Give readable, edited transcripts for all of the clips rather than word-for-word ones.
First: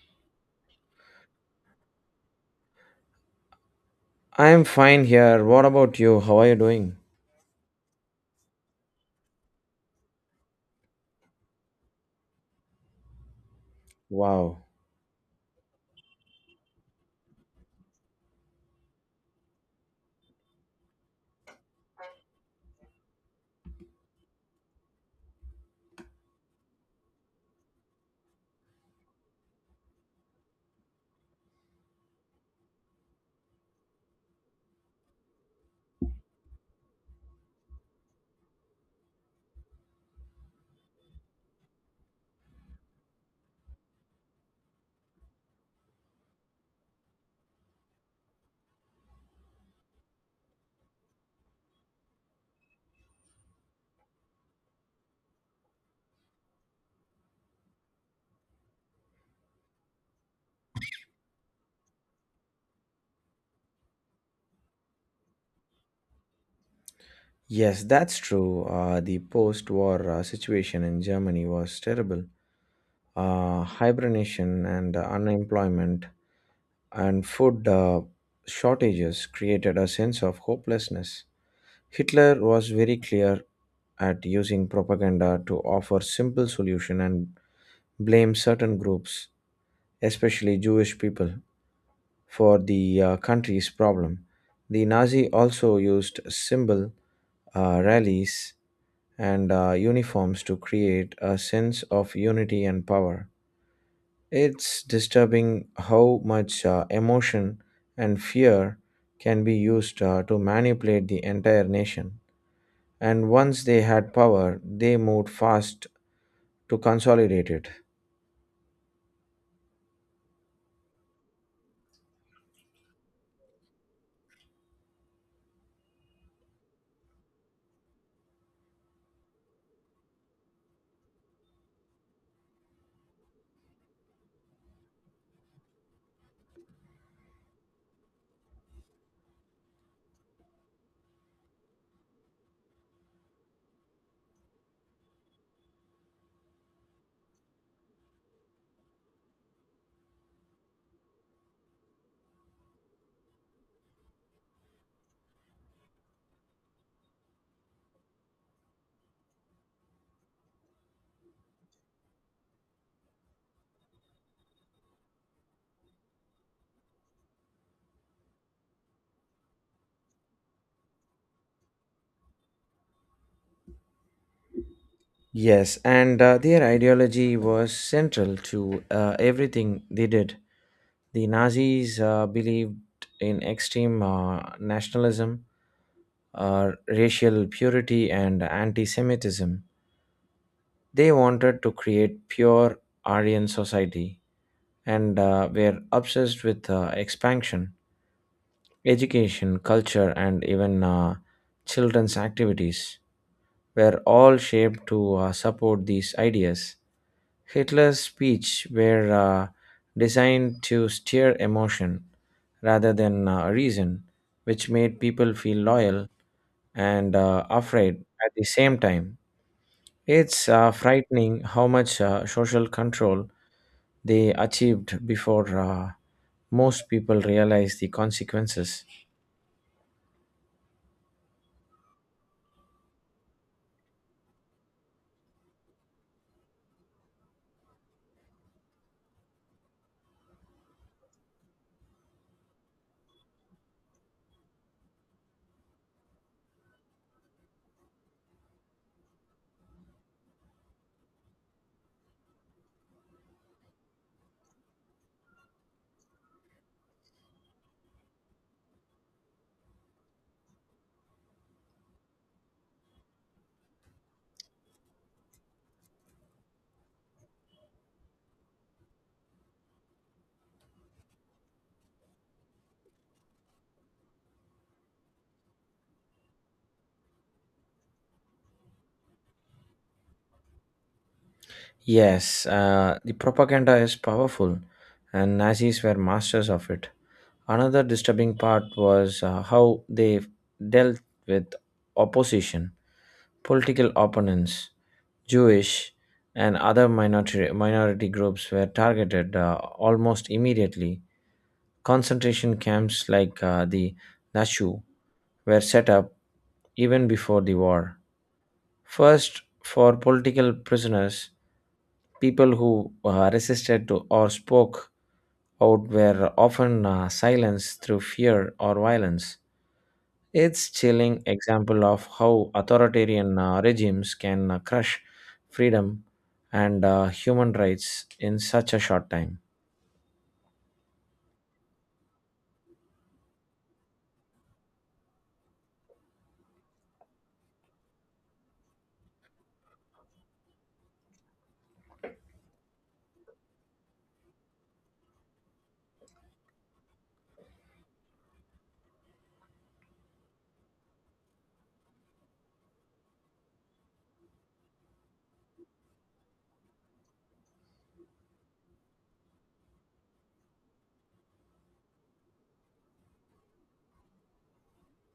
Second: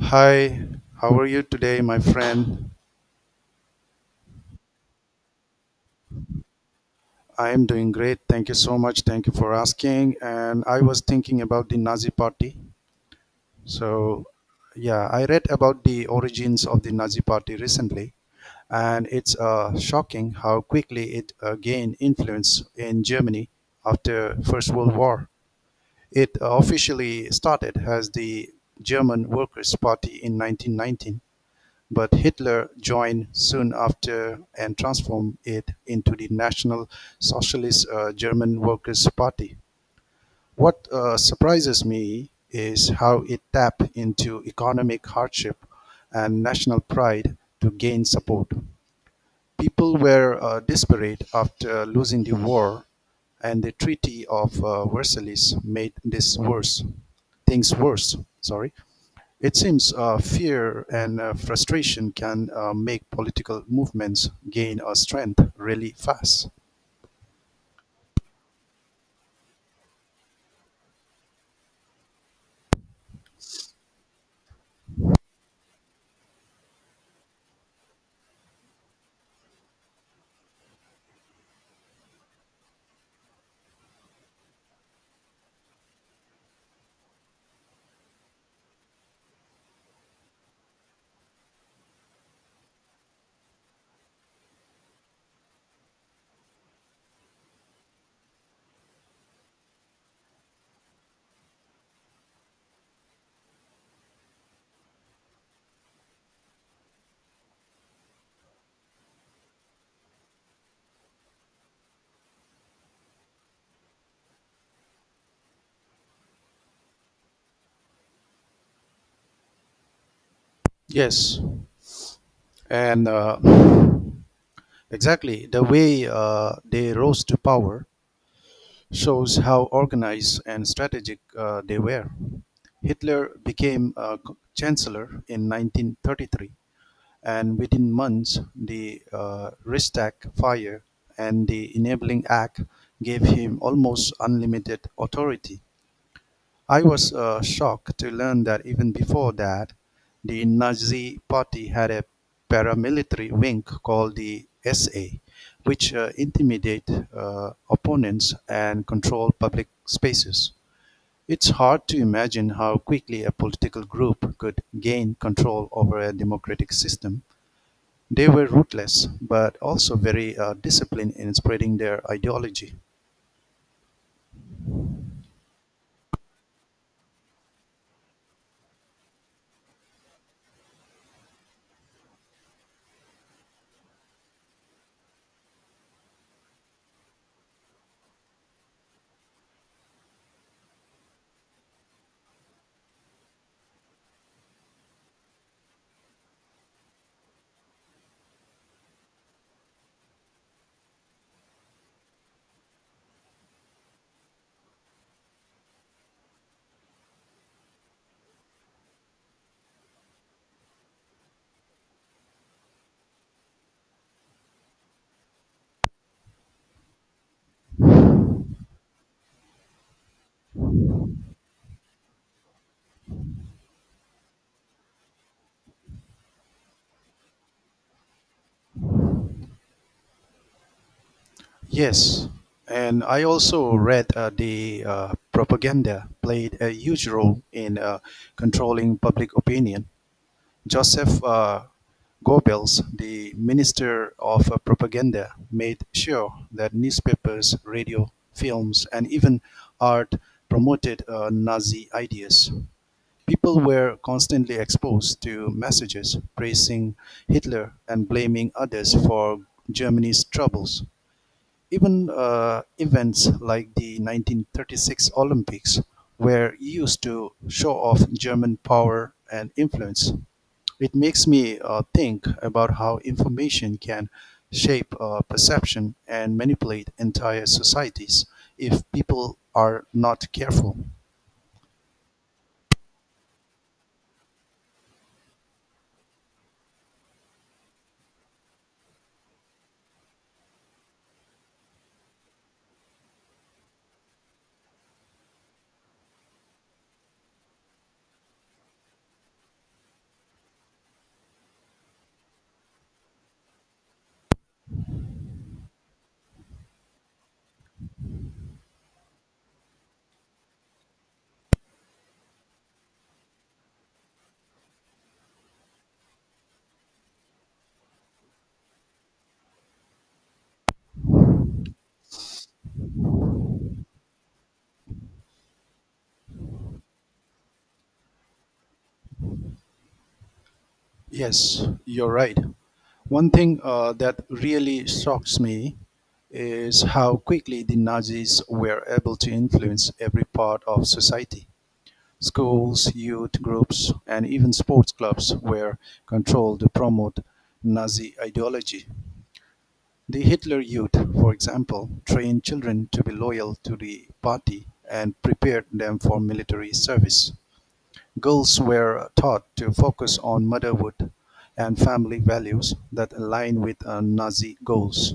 Hi, how are you today, my friend? I'm fine here. What about you? How are you doing? I am doing great. Thank you so much. Thank you for asking. And I was thinking about the Nazi Party. So, Wow. yeah, I read about the origins of the Nazi Party recently, and it's shocking how quickly it gained influence in Germany after First World War. It officially started as the German Workers' Party in 1919. But Hitler joined soon after and transformed it into the National Socialist German Workers' Party. What surprises me is how it tapped into economic hardship and national pride to gain support. People were desperate after losing the war, and the Treaty of Versailles made this worse things worse. Sorry, it seems fear and frustration can make political movements gain strength really fast. Yes, that's true. The post war situation in Germany was terrible. Hibernation and unemployment and food shortages created a sense of hopelessness. Hitler was very clear at using propaganda to offer simple solution and blame certain groups, especially Jewish people, for the country's problem. The Nazi also used symbol, rallies, and uniforms to create a sense of unity and power. It's disturbing how much emotion and fear can be used to manipulate the entire nation. And once they had power, they moved fast to consolidate it. Yes, and exactly, the way they rose to power shows how organized and strategic they were. Hitler became chancellor in 1933, and within months, the Reichstag fire and the Enabling Act gave him almost unlimited authority. I was shocked to learn that even before that, the Nazi Party had a paramilitary wing called the SA, which intimidate opponents and control public spaces. It's hard to imagine how quickly a political group could gain control over a democratic system. They were ruthless, but also very disciplined in spreading their ideology. Yes, and their ideology was central to everything they did. The Nazis believed in extreme nationalism, racial purity, and anti Semitism. They wanted to create pure Aryan society and were obsessed with expansion. Education, culture, and even children's activities were all shaped to support these ideas. Hitler's speeches were designed to stir emotion rather than reason, which made people feel loyal and afraid at the same time. It's frightening how much social control they achieved before most people realize the consequences. Yes, and I also read the propaganda played a huge role in controlling public opinion. Joseph Goebbels, the minister of propaganda, made sure that newspapers, radio, films, and even art promoted Nazi ideas. People were constantly exposed to messages praising Hitler and blaming others for Germany's troubles. Even events like the 1936 Olympics were used to show off German power and influence. It makes me think about how information can shape perception and manipulate entire societies if people are not careful. Yes, the propaganda is powerful, and Nazis were masters of it. Another disturbing part was how they dealt with opposition, political opponents, Jewish, and other minority groups were targeted almost immediately. Concentration camps like the Nashu were set up even before the war, first, for political prisoners. People who resisted to or spoke out were often silenced through fear or violence. It's chilling example of how authoritarian regimes can crush freedom and human rights in such a short time. Yes, you're right. One thing that really shocks me is how quickly the Nazis were able to influence every part of society. Schools, youth groups, and even sports clubs were controlled to promote Nazi ideology. The Hitler Youth, for example, trained children to be loyal to the party and prepared them for military service. Girls were taught to focus on motherhood and family values that align with Nazi goals.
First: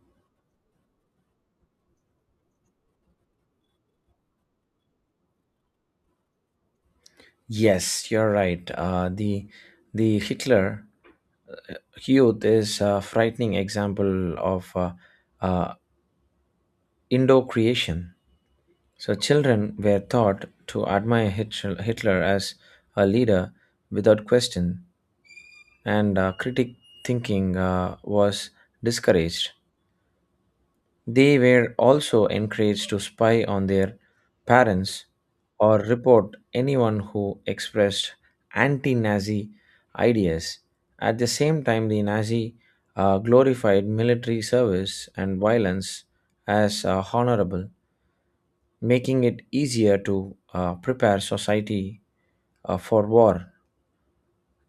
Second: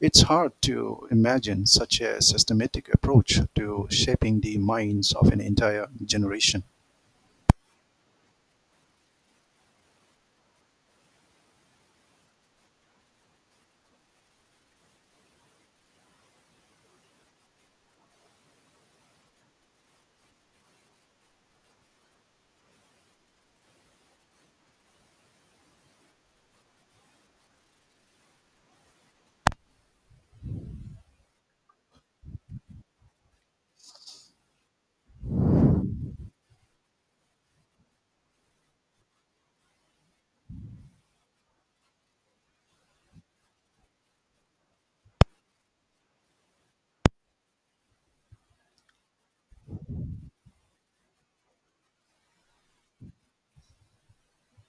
It's hard to imagine such a systematic approach to shaping the minds of an entire generation. Yes, you're right. The Hitler youth is a frightening example of uh, Indo-creation. So children were taught to admire Hitler as a leader without question, and critic thinking was discouraged. They were also encouraged to spy on their parents or report anyone who expressed anti Nazi ideas. At the same time, the Nazi glorified military service and violence as honorable, making it easier to prepare society for war.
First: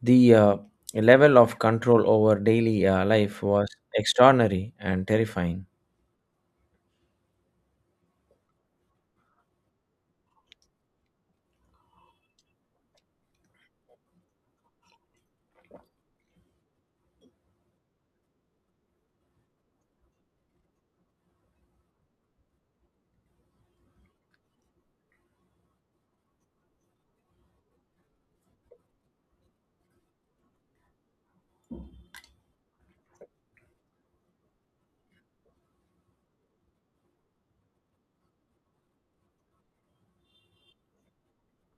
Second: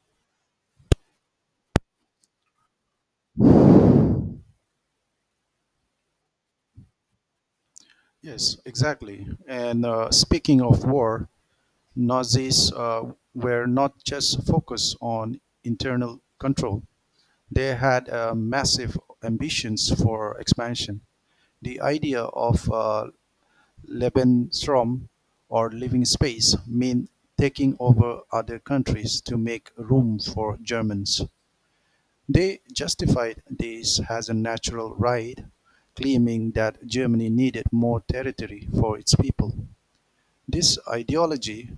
The level of control over daily life was extraordinary and terrifying. Yes, exactly. And speaking of war, Nazis were not just focused on internal control. They had massive ambitions for expansion. The idea of Lebensraum, or living space, mean taking over other countries to make room for Germans. They justified this as a natural right, claiming that Germany needed more territory for its people. This ideology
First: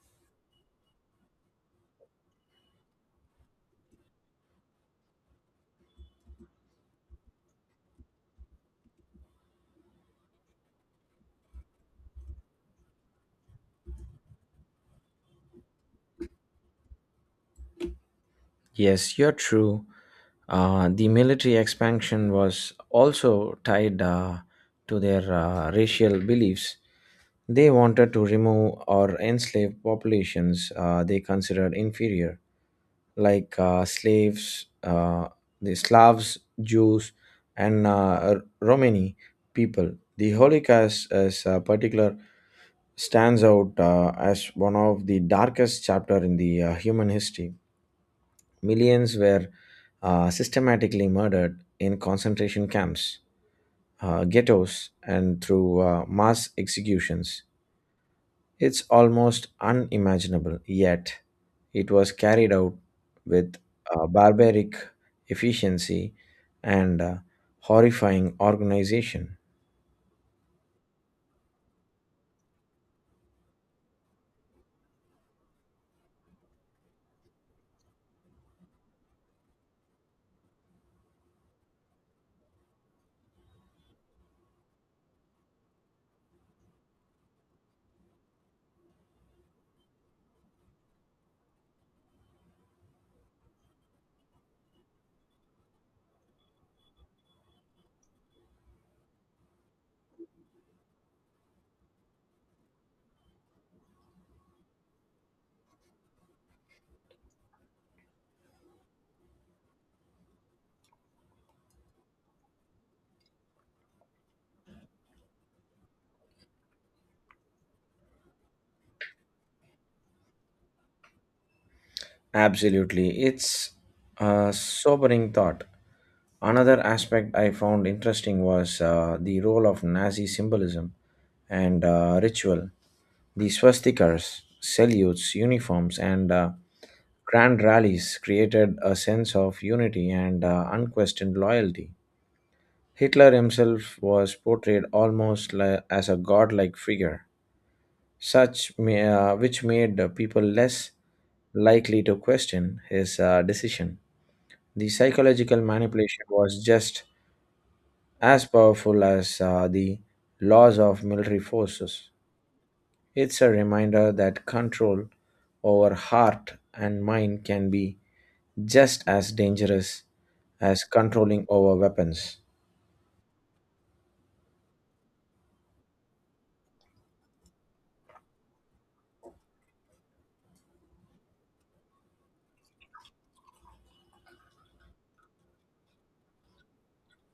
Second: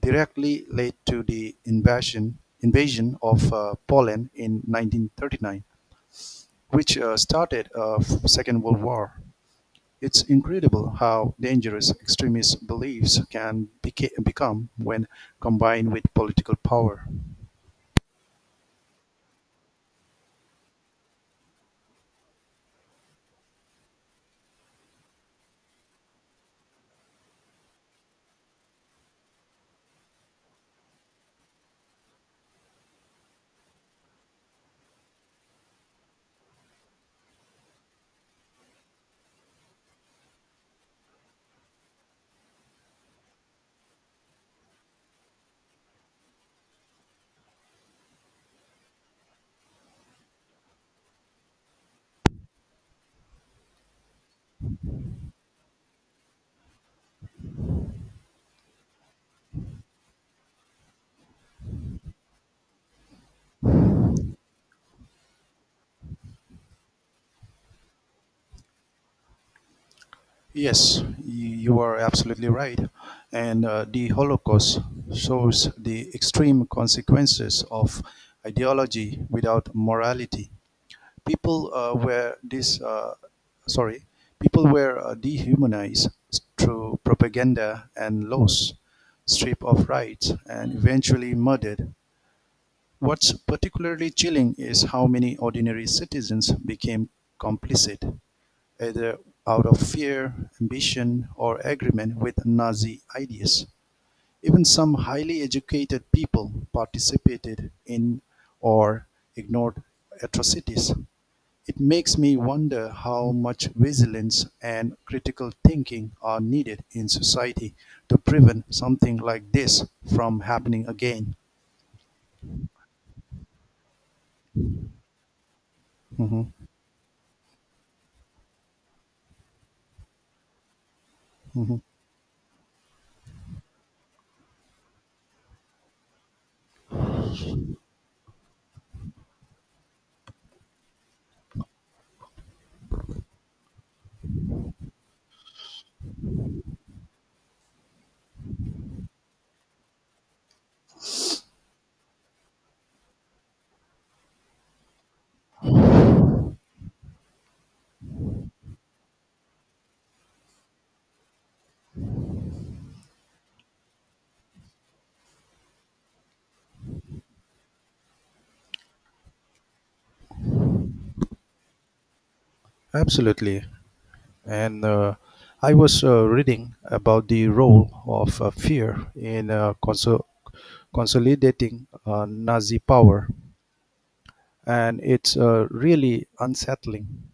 directly led to the invasion of Poland in 1939, which started a Second World War. It's incredible how dangerous extremist beliefs can become when combined with political power. Yes, you're true. The military expansion was also tied to their racial beliefs. They wanted to remove or enslave populations they considered inferior, like slaves, the Slavs, Jews, and Romani people. The Holocaust, as a particular, stands out as one of the darkest chapter in the human history. Millions were systematically murdered in concentration camps, ghettos, and through mass executions. It's almost unimaginable, yet it was carried out with barbaric efficiency and horrifying organization. Yes, you are absolutely right. And the Holocaust shows the extreme consequences of ideology without morality. People uh, were this, uh, sorry, people were dehumanized through propaganda and laws, stripped of rights, and eventually murdered. What's particularly chilling is how many ordinary citizens became complicit either out of fear, ambition, or agreement with Nazi ideas. Even some highly educated people participated in or ignored atrocities. It makes me wonder how much vigilance and critical thinking are needed in society to prevent something like this from happening again. Absolutely. It's a sobering thought. Mhm, Another aspect I found interesting was the role of Nazi symbolism mhm. and ritual. The swastikas, salutes, uniforms, and grand rallies created a sense of unity and unquestioned loyalty. Hitler himself was portrayed almost as a godlike figure such may, which made people less likely to question his decision. The psychological manipulation was just as powerful as the laws of military forces. It's a reminder that control over heart and mind can be just as dangerous as controlling over weapons. Absolutely. And I was reading about the role of fear in consolidating Nazi power, and it's really unsettling.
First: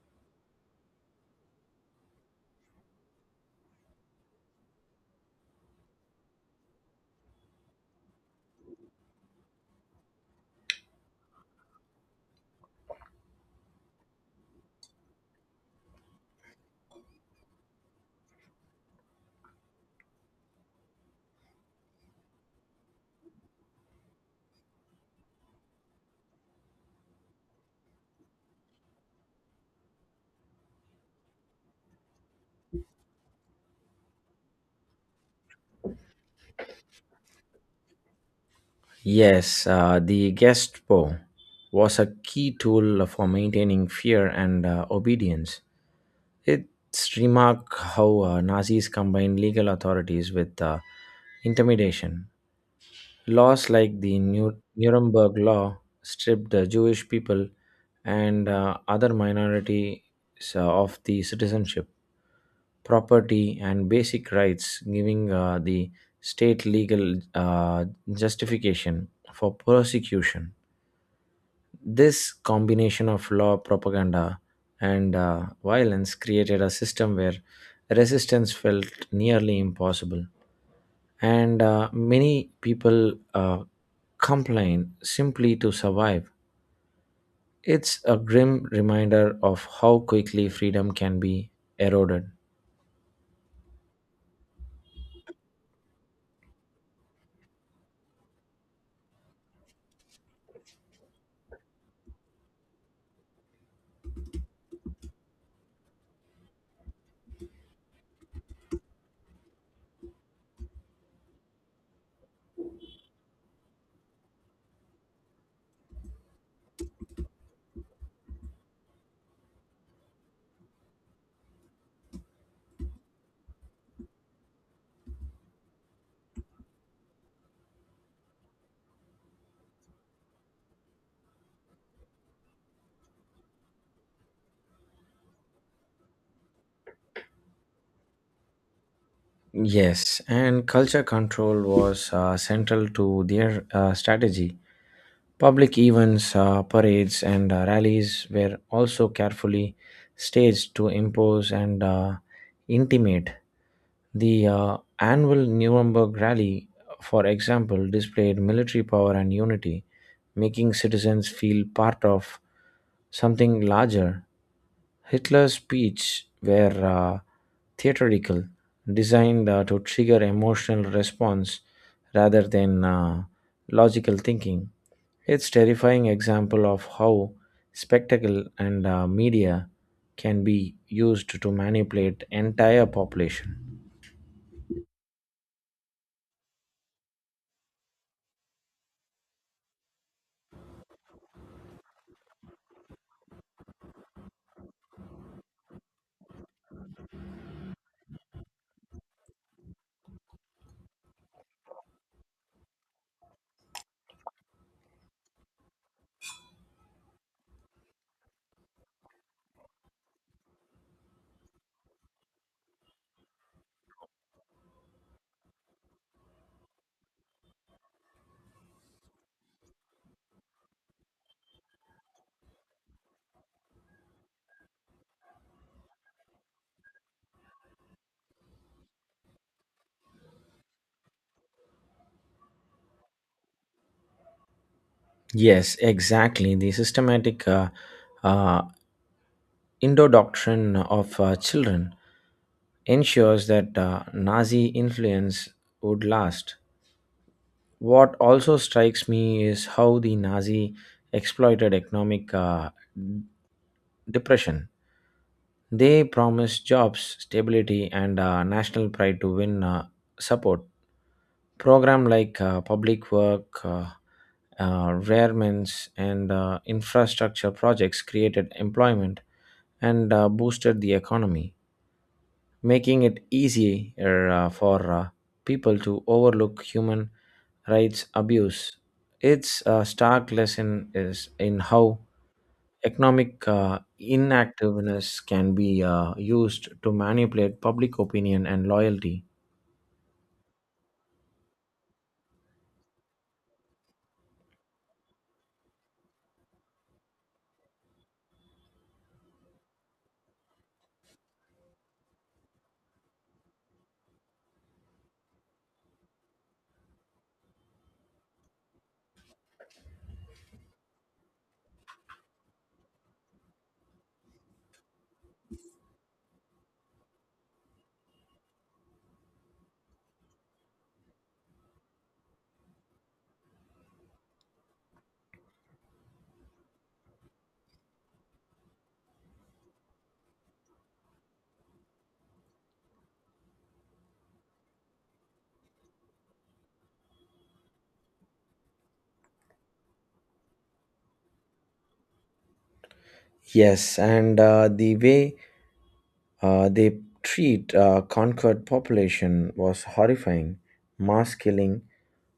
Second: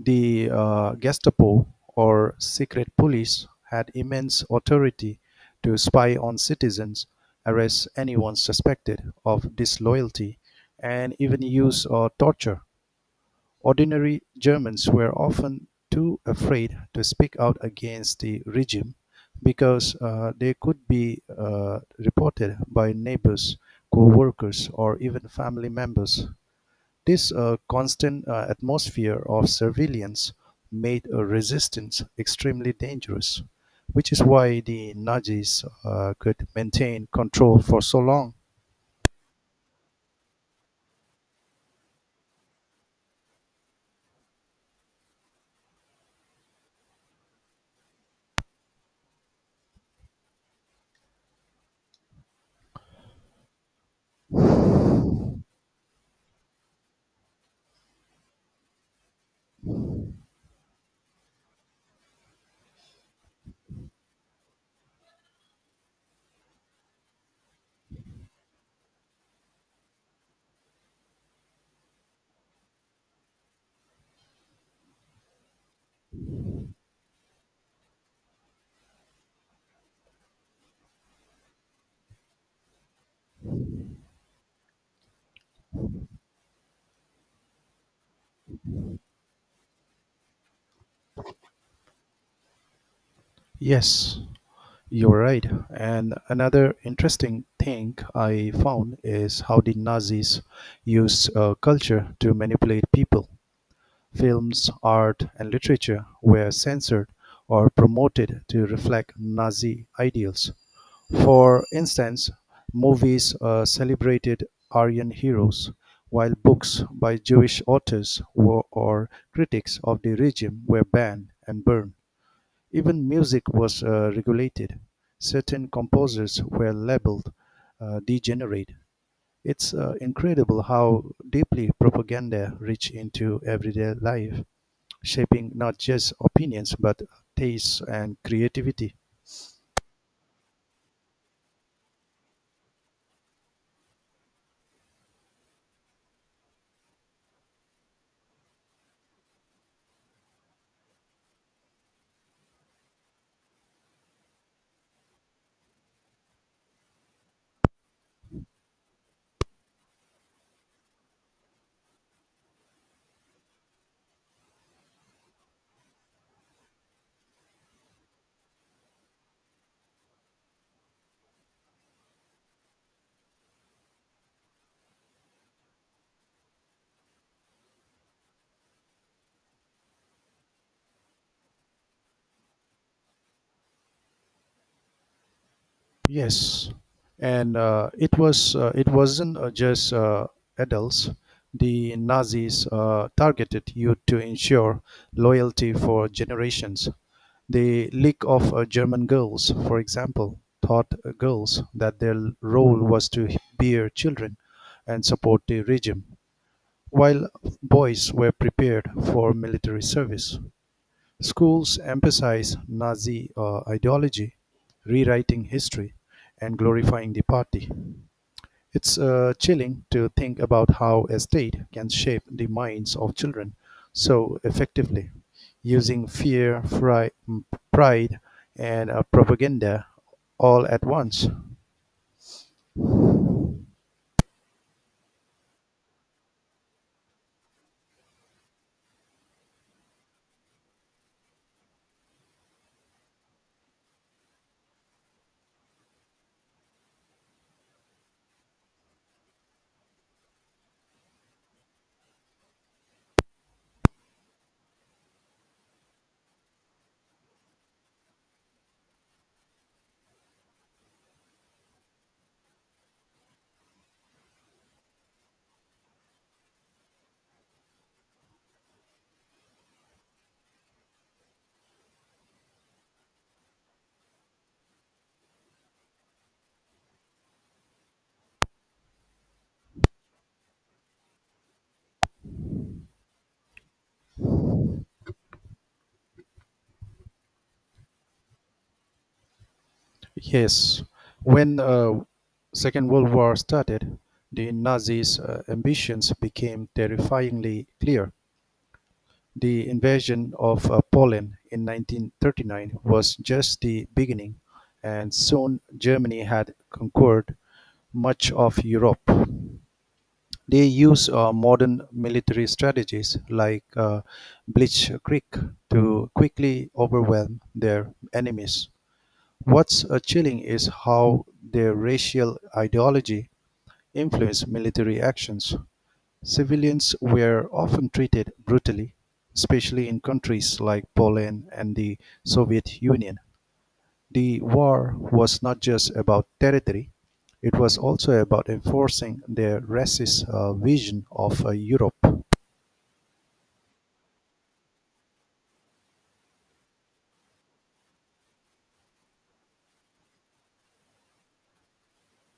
The Gestapo, or secret police, had immense authority to spy on citizens, arrest anyone suspected of disloyalty, and even use torture. Ordinary Germans were often too afraid to speak out against the regime because they could be reported by neighbors, co-workers, or even family members. This constant atmosphere of surveillance made resistance extremely dangerous, which is why the Nazis could maintain control for so long. Yes, the Gestapo was a key tool for maintaining fear and obedience. It's remark how Nazis combined legal authorities with intimidation. Laws like the Nuremberg Law stripped the Jewish people and other minorities of the citizenship, property, and basic rights, giving the state legal justification for prosecution. This combination of law, propaganda, and violence created a system where resistance felt nearly impossible. And many people complain simply to survive. It's a grim reminder of how quickly freedom can be eroded. Yes, you're right. And another interesting thing I found is how the Nazis used culture to manipulate people. Films, art, and literature were censored or promoted to reflect Nazi ideals. For instance, movies celebrated Aryan heroes, while books by Jewish authors were, or critics of the regime were, banned and burned. Even music was regulated; certain composers were labeled degenerate. It's incredible how deeply propaganda reached into everyday life, shaping not just opinions but tastes and creativity. Yes, and culture control was central to their strategy. Public events, parades, and rallies were also carefully staged to impose and intimidate. The annual Nuremberg rally, for example, displayed military power and unity, making citizens feel part of something larger. Hitler's speech were theatrical, designed to trigger emotional response rather than logical thinking. It's terrifying example of how spectacle and media can be used to manipulate entire population. Yes, and it wasn't just adults. The Nazis targeted youth to ensure loyalty for generations. The League of German Girls, for example, taught girls that their role was to bear children and support the regime, while boys were prepared for military service. Schools emphasize Nazi ideology, rewriting history, and glorifying the party. It's chilling to think about how a state can shape the minds of children so effectively, using pride, and propaganda all at once. Yes, exactly. The systematic uh, indoctrination of children ensures that Nazi influence would last. What also strikes me is how the Nazi exploited economic depression. They promised jobs, stability, and national pride to win support. Program like public work, rearments, and infrastructure projects created employment and boosted the economy, making it easier for people to overlook human rights abuse. Its stark lesson is in how economic inactiveness can be used to manipulate public opinion and loyalty. Yes, when Second World War started, the Nazis' ambitions became terrifyingly clear. The invasion of Poland in 1939 was just the beginning, and soon Germany had conquered much of Europe. They use modern military strategies like Bleach Creek to quickly overwhelm their enemies. What's chilling is how their racial ideology influenced military actions. Civilians were often treated brutally, especially in countries like Poland and the Soviet Union. The war was not just about territory, it was also about enforcing their racist vision of Europe. Yes, and the way they treat conquered population was horrifying. Mass killing,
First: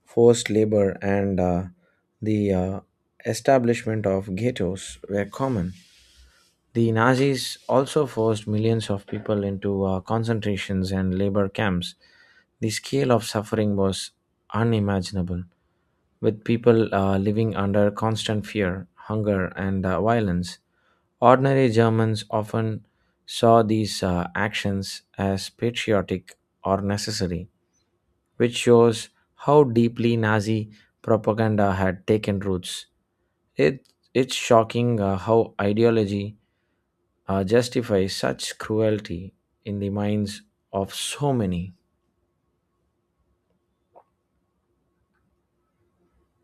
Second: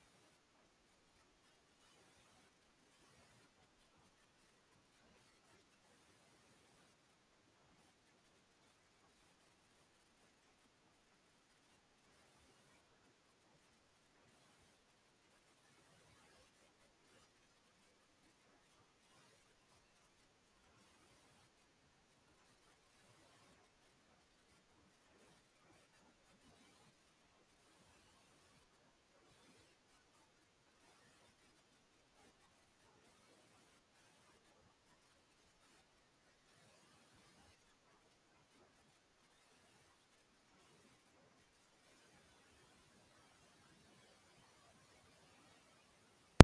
forced labor, and the establishment of ghettos were common. The Nazis also forced millions of people into concentrations and labor camps. The scale of suffering was unimaginable, with people living under constant fear, hunger, and violence. Ordinary Germans often saw these actions as patriotic or necessary, which shows how deeply Nazi propaganda had taken roots. It, it's shocking how ideology justify such cruelty in the minds of so many.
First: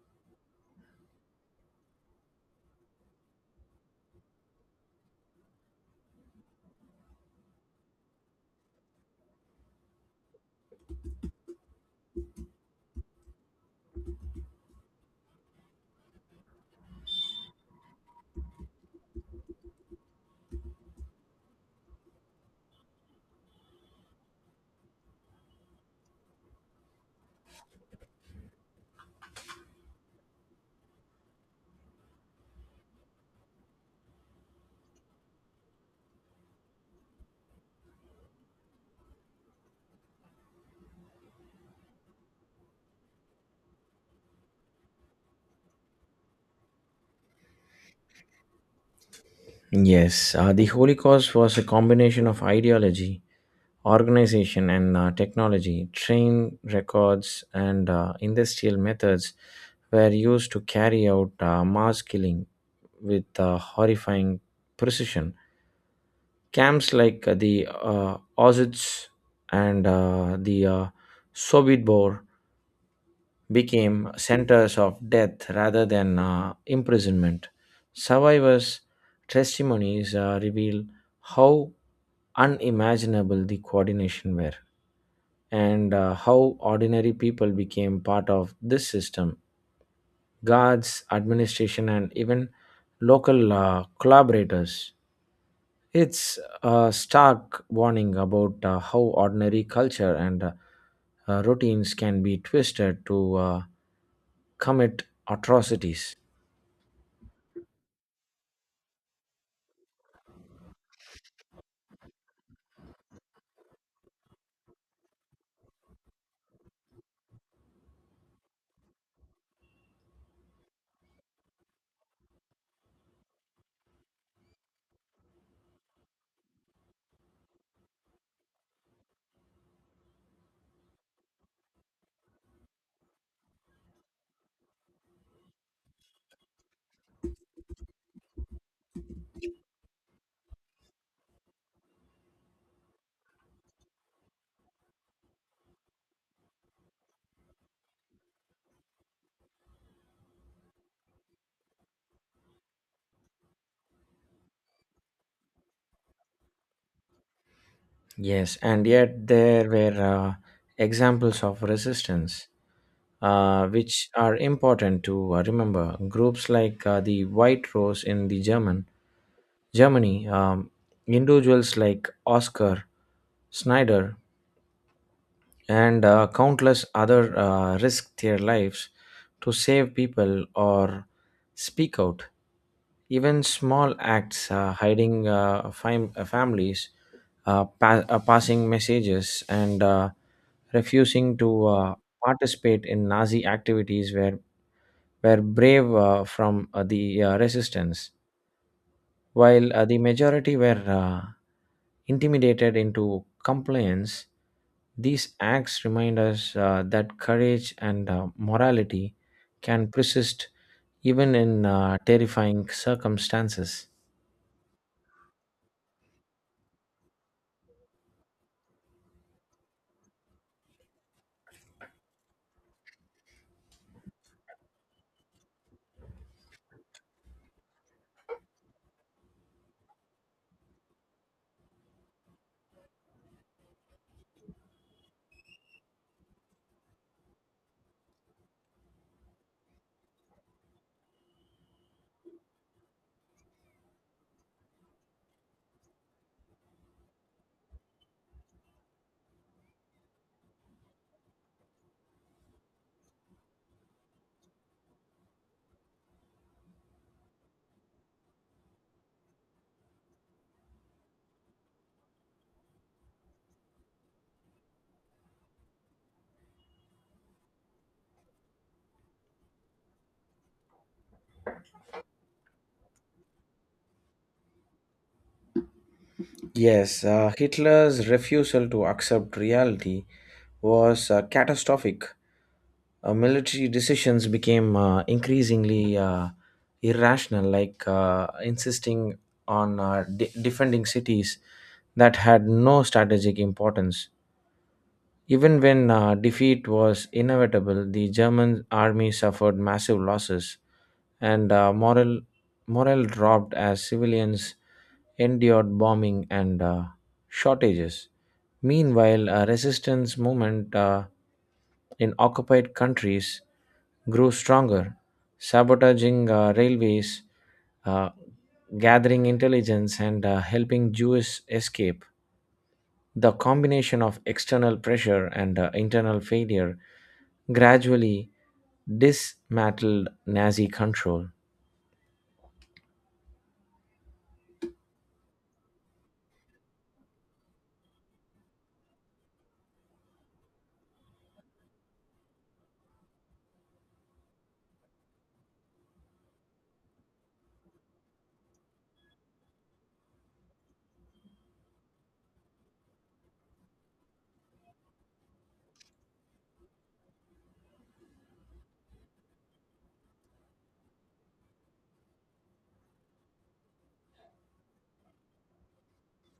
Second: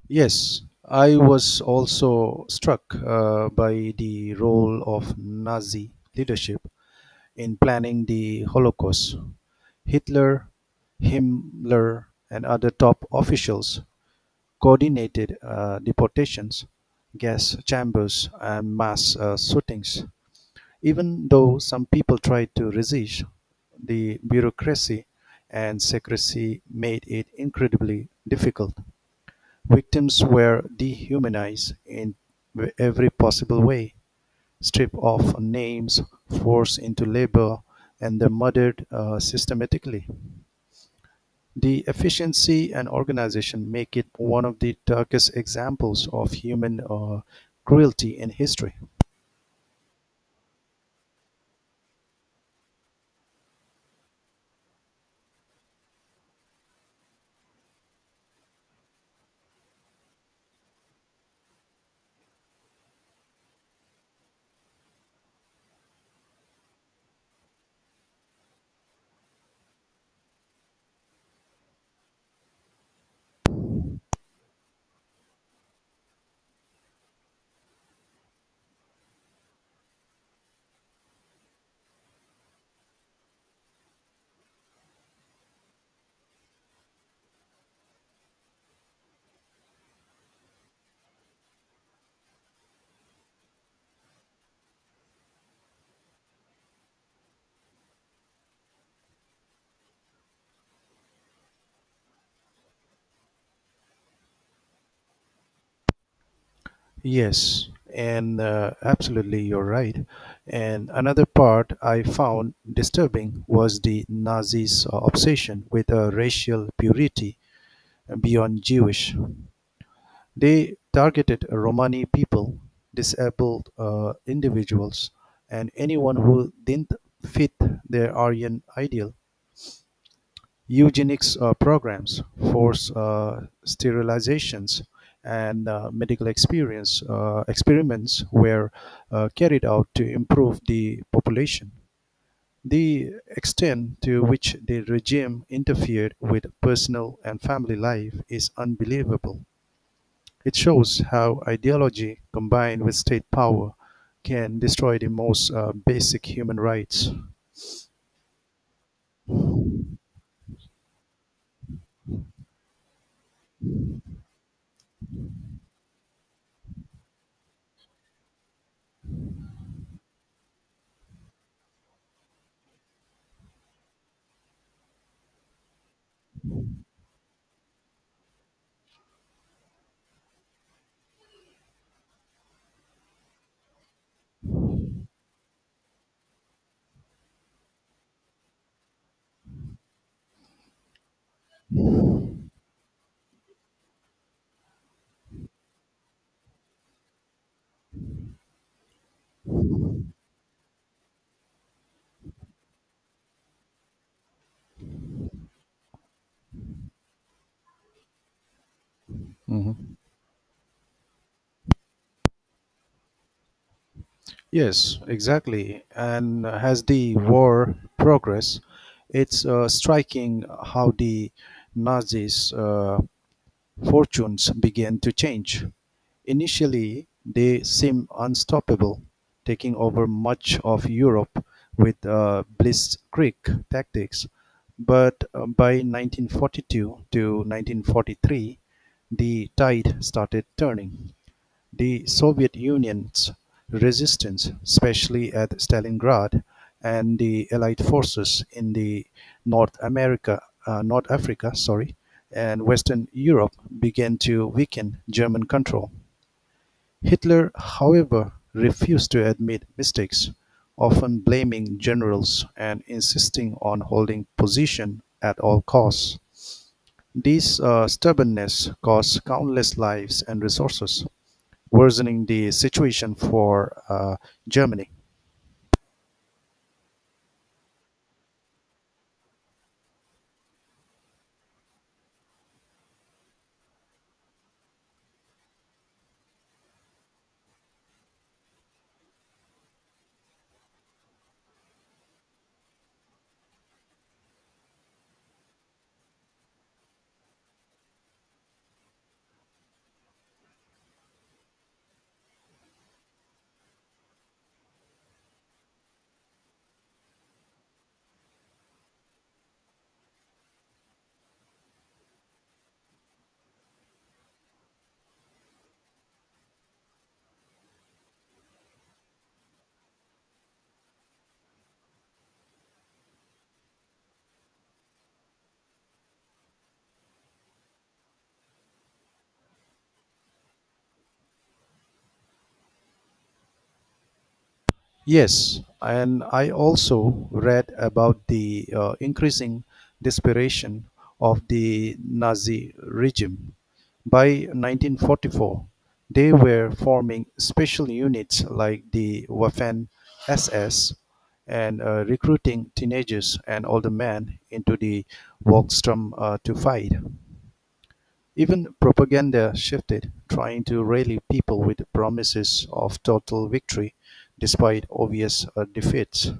Yes, I was also struck by the role of Nazi leadership in planning the Holocaust. Hitler, Himmler, and other top officials coordinated deportations, gas chambers, and mass shootings. Even though some people tried to resist, the bureaucracy and secrecy made it incredibly difficult. Victims were dehumanized in every possible way, stripped of names, forced into labor, and then murdered systematically. The efficiency and organization make it one of the darkest examples of human cruelty in history. Yes, the Holocaust was a combination of ideology, organization, and technology. Train records and industrial methods were used to carry out mass killing with horrifying precision. Camps like the Auschwitz and the Sobibor became centers of death rather than imprisonment. Survivors' testimonies reveal how unimaginable the coordination were and how ordinary people became part of this system: guards, administration, and even local collaborators. It's a stark warning about how ordinary culture and routines can be twisted to commit atrocities. Yes, and absolutely, you're right. And another part I found disturbing was the Nazis' obsession with racial purity beyond Jewish. They targeted Romani people, disabled individuals, and anyone who didn't fit their Aryan ideal. Eugenics programs, forced sterilizations, and medical experience experiments were carried out to improve the population. The extent to which the regime interfered with personal and family life is unbelievable. It shows how ideology combined with state power can destroy the most basic human rights. Yes, and yet there were examples of resistance, which are important to remember. Groups like the White Rose in the Germany, individuals like Oscar Snyder and countless other risk their lives to save people or speak out. Even small acts, hiding families, passing messages, and refusing to participate in Nazi activities were brave from the resistance. While the majority were intimidated into compliance, these acts remind us that courage and morality can Mhm. persist even in terrifying circumstances. Yes, exactly. And as the war progressed, it's striking how the Nazis' fortunes began to change. Initially, they seemed unstoppable, taking over much of Europe with blitzkrieg tactics. But by 1942 to 1943, the tide started turning. The Soviet Union's resistance, especially at Stalingrad, and the Allied forces in the North America, North Africa, sorry, and Western Europe began to weaken German control. Hitler, however, refused to admit mistakes, often blaming generals and insisting on holding position at all costs. This stubbornness cost countless lives and resources, worsening the situation for Germany. Yes, Hitler's refusal to accept reality was catastrophic. Military decisions became increasingly irrational, like insisting on defending cities that had no strategic importance. Even when defeat was inevitable, the German army suffered massive losses and morale dropped as civilians endured bombing and shortages. Meanwhile, a resistance movement in occupied countries grew stronger, sabotaging railways, uh, gathering intelligence, and helping Jews escape. The combination of external pressure and internal failure gradually dismantled Nazi control. Yes, and I also read about the increasing desperation of the Nazi regime. By 1944, they were forming special units like the Waffen SS and recruiting teenagers and older men into the Volksturm to fight. Even propaganda shifted, trying to rally people with promises of total victory despite obvious defeats.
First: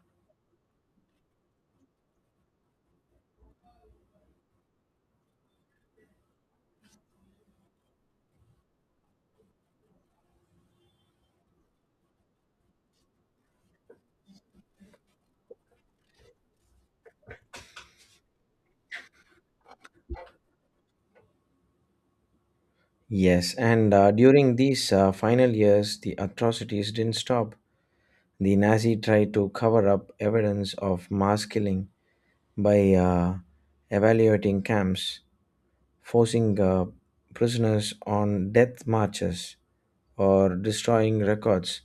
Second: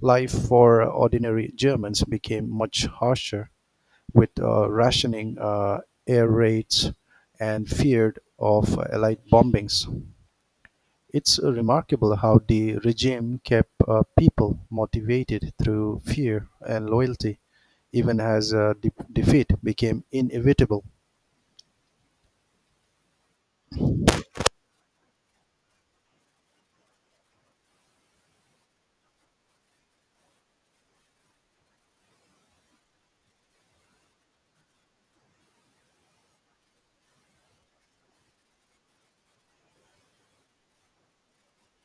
Life for ordinary Germans became much harsher, with rationing, air raids, and feared of Allied bombings. It's remarkable how the regime kept people motivated through fear and loyalty, even as defeat became inevitable. Yes, and during these final years, the atrocities didn't stop. The Nazi tried to cover up evidence of mass killing by evaluating camps, forcing prisoners on death marches, or destroying records.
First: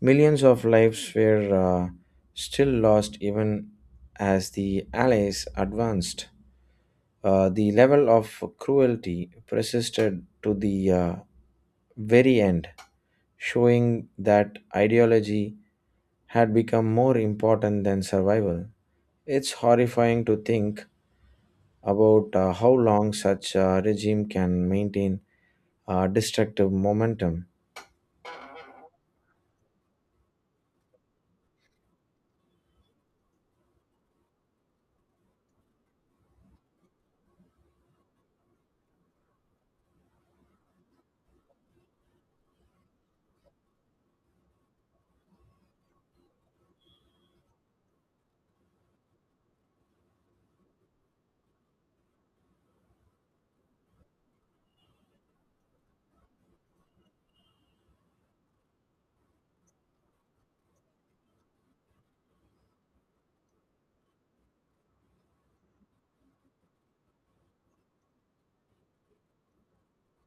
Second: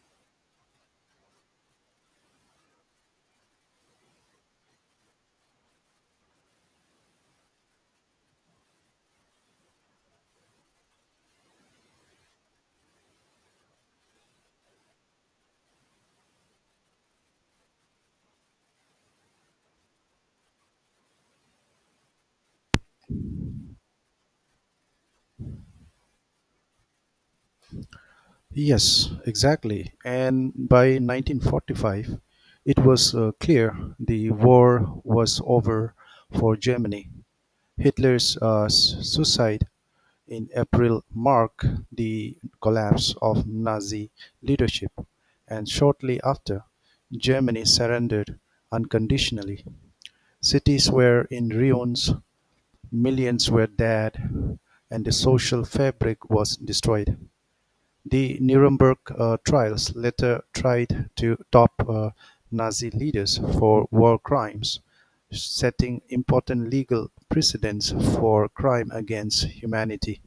Millions of lives were still lost even as the Allies advanced. The level of cruelty persisted to the very end, showing that ideology had become more important than survival. It's horrifying to think about how long such a regime can maintain destructive momentum. Yes, exactly. And by 1945, it was clear the war was over for Germany. Hitler's suicide in April marked the collapse of Nazi leadership, and shortly after, Germany surrendered unconditionally. Cities were in ruins, millions were dead, and the social fabric was destroyed. The Nuremberg trials later tried to top Nazi leaders for war crimes, setting important legal precedents for crime against humanity.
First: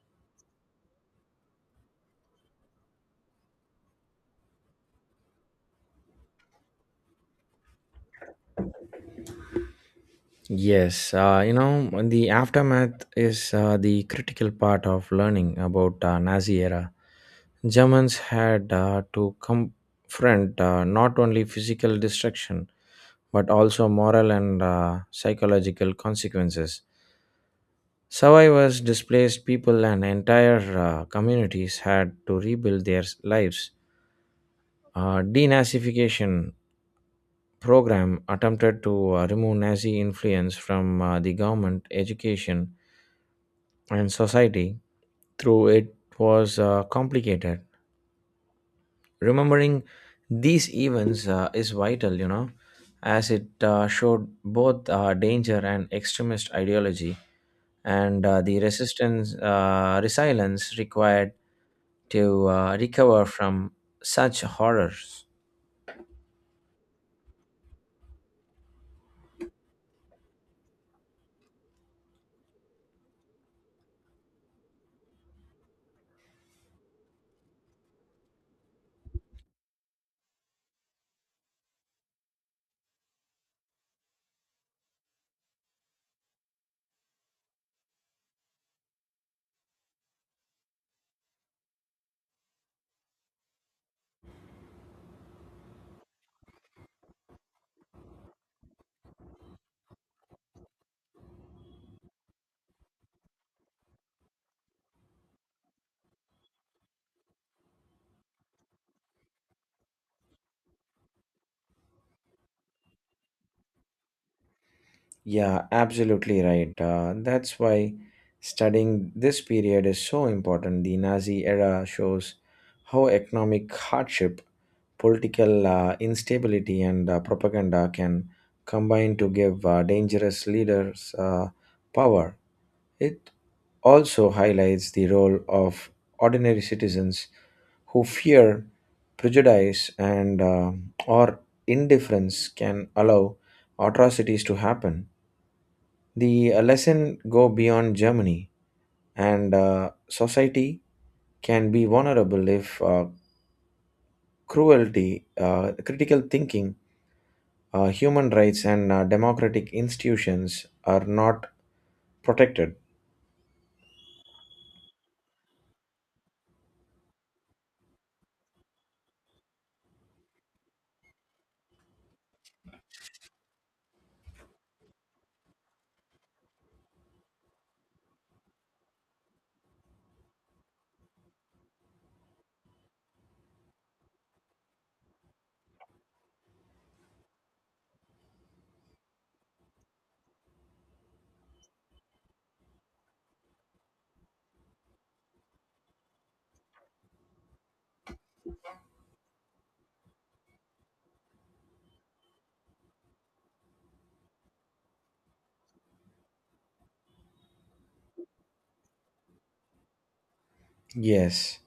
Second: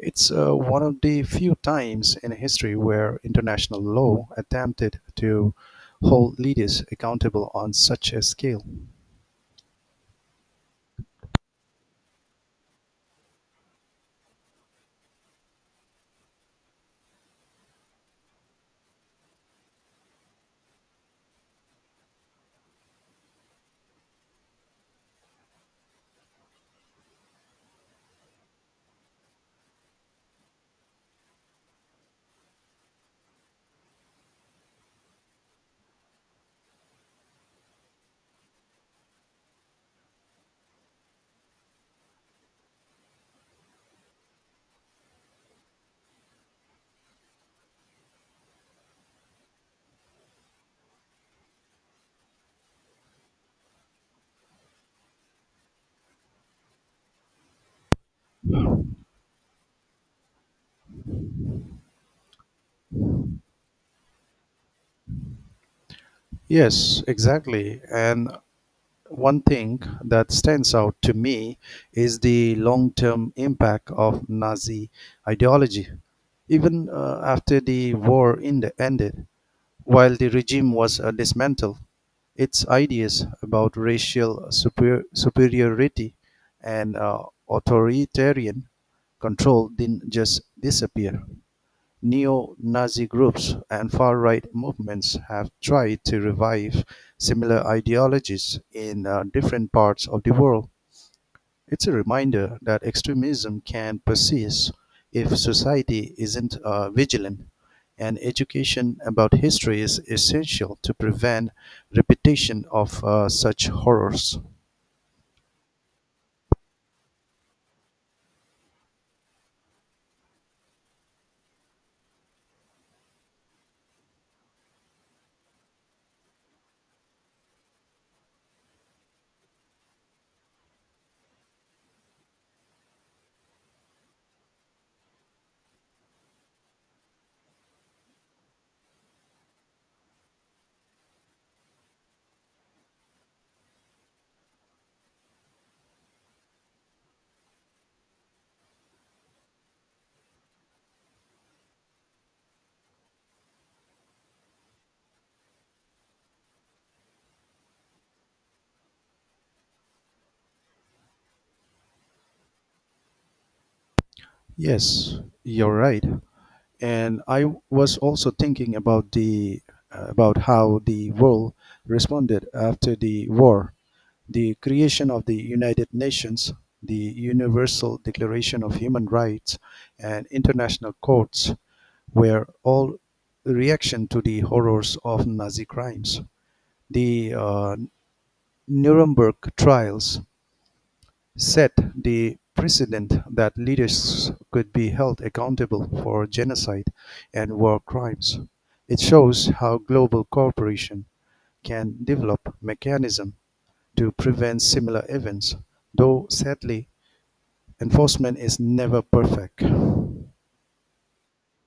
It's one of the few times in history where international law attempted to hold leaders accountable on such a scale. Yes, you know, the aftermath is the critical part of learning about Nazi era. Germans had to confront not only physical destruction but also moral and psychological consequences. Survivors, displaced people, and entire communities had to rebuild their lives. Denazification program attempted to remove Nazi influence from the government, education, and society. Through it was complicated, remembering these events is vital, you know, as it showed both danger and extremist ideology, and the resistance resilience required to recover from such horrors. Yes, exactly. And one thing that stands out to me is the long term impact of Nazi ideology. Even after the war in the ended, while the regime was dismantled, its ideas about superiority and authoritarian control didn't just disappear. Neo-Nazi groups and far-right movements have tried to revive similar ideologies in different parts of the world. It's a reminder that extremism can persist if society isn't vigilant, and education about history is essential to prevent repetition of such horrors. Yeah, absolutely right. That's why studying this period is so important. The Nazi era shows how economic hardship, political instability, and propaganda can combine to give dangerous leaders power. It also highlights the role of ordinary citizens who fear prejudice and or indifference can allow atrocities to happen. The lesson go beyond Germany, and society can be vulnerable if critical thinking, human rights, and democratic institutions are not protected. Yes, you're right. And I was also thinking about the about how the world responded after the war. The creation of the United Nations, the Universal Declaration of Human Rights, and international courts were all a reaction to the horrors of Nazi crimes. The Nuremberg trials set the precedent that leaders could be held accountable for genocide and war crimes. It shows how global cooperation can develop mechanisms to prevent similar events, though sadly, enforcement is never perfect. Yes,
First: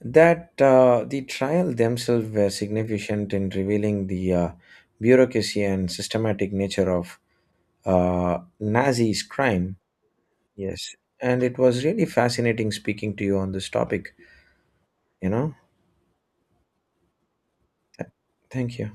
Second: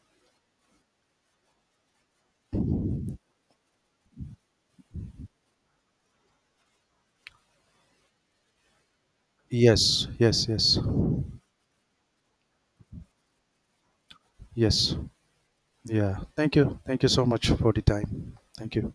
that the trial themselves were significant in revealing the bureaucracy and systematic nature of Nazi's crime. Yes, yes, yes, Yes, and it was really fascinating speaking to you on this topic. yes. You know, Yeah. Thank you. Thank you so much for the time. Thank thank you. you.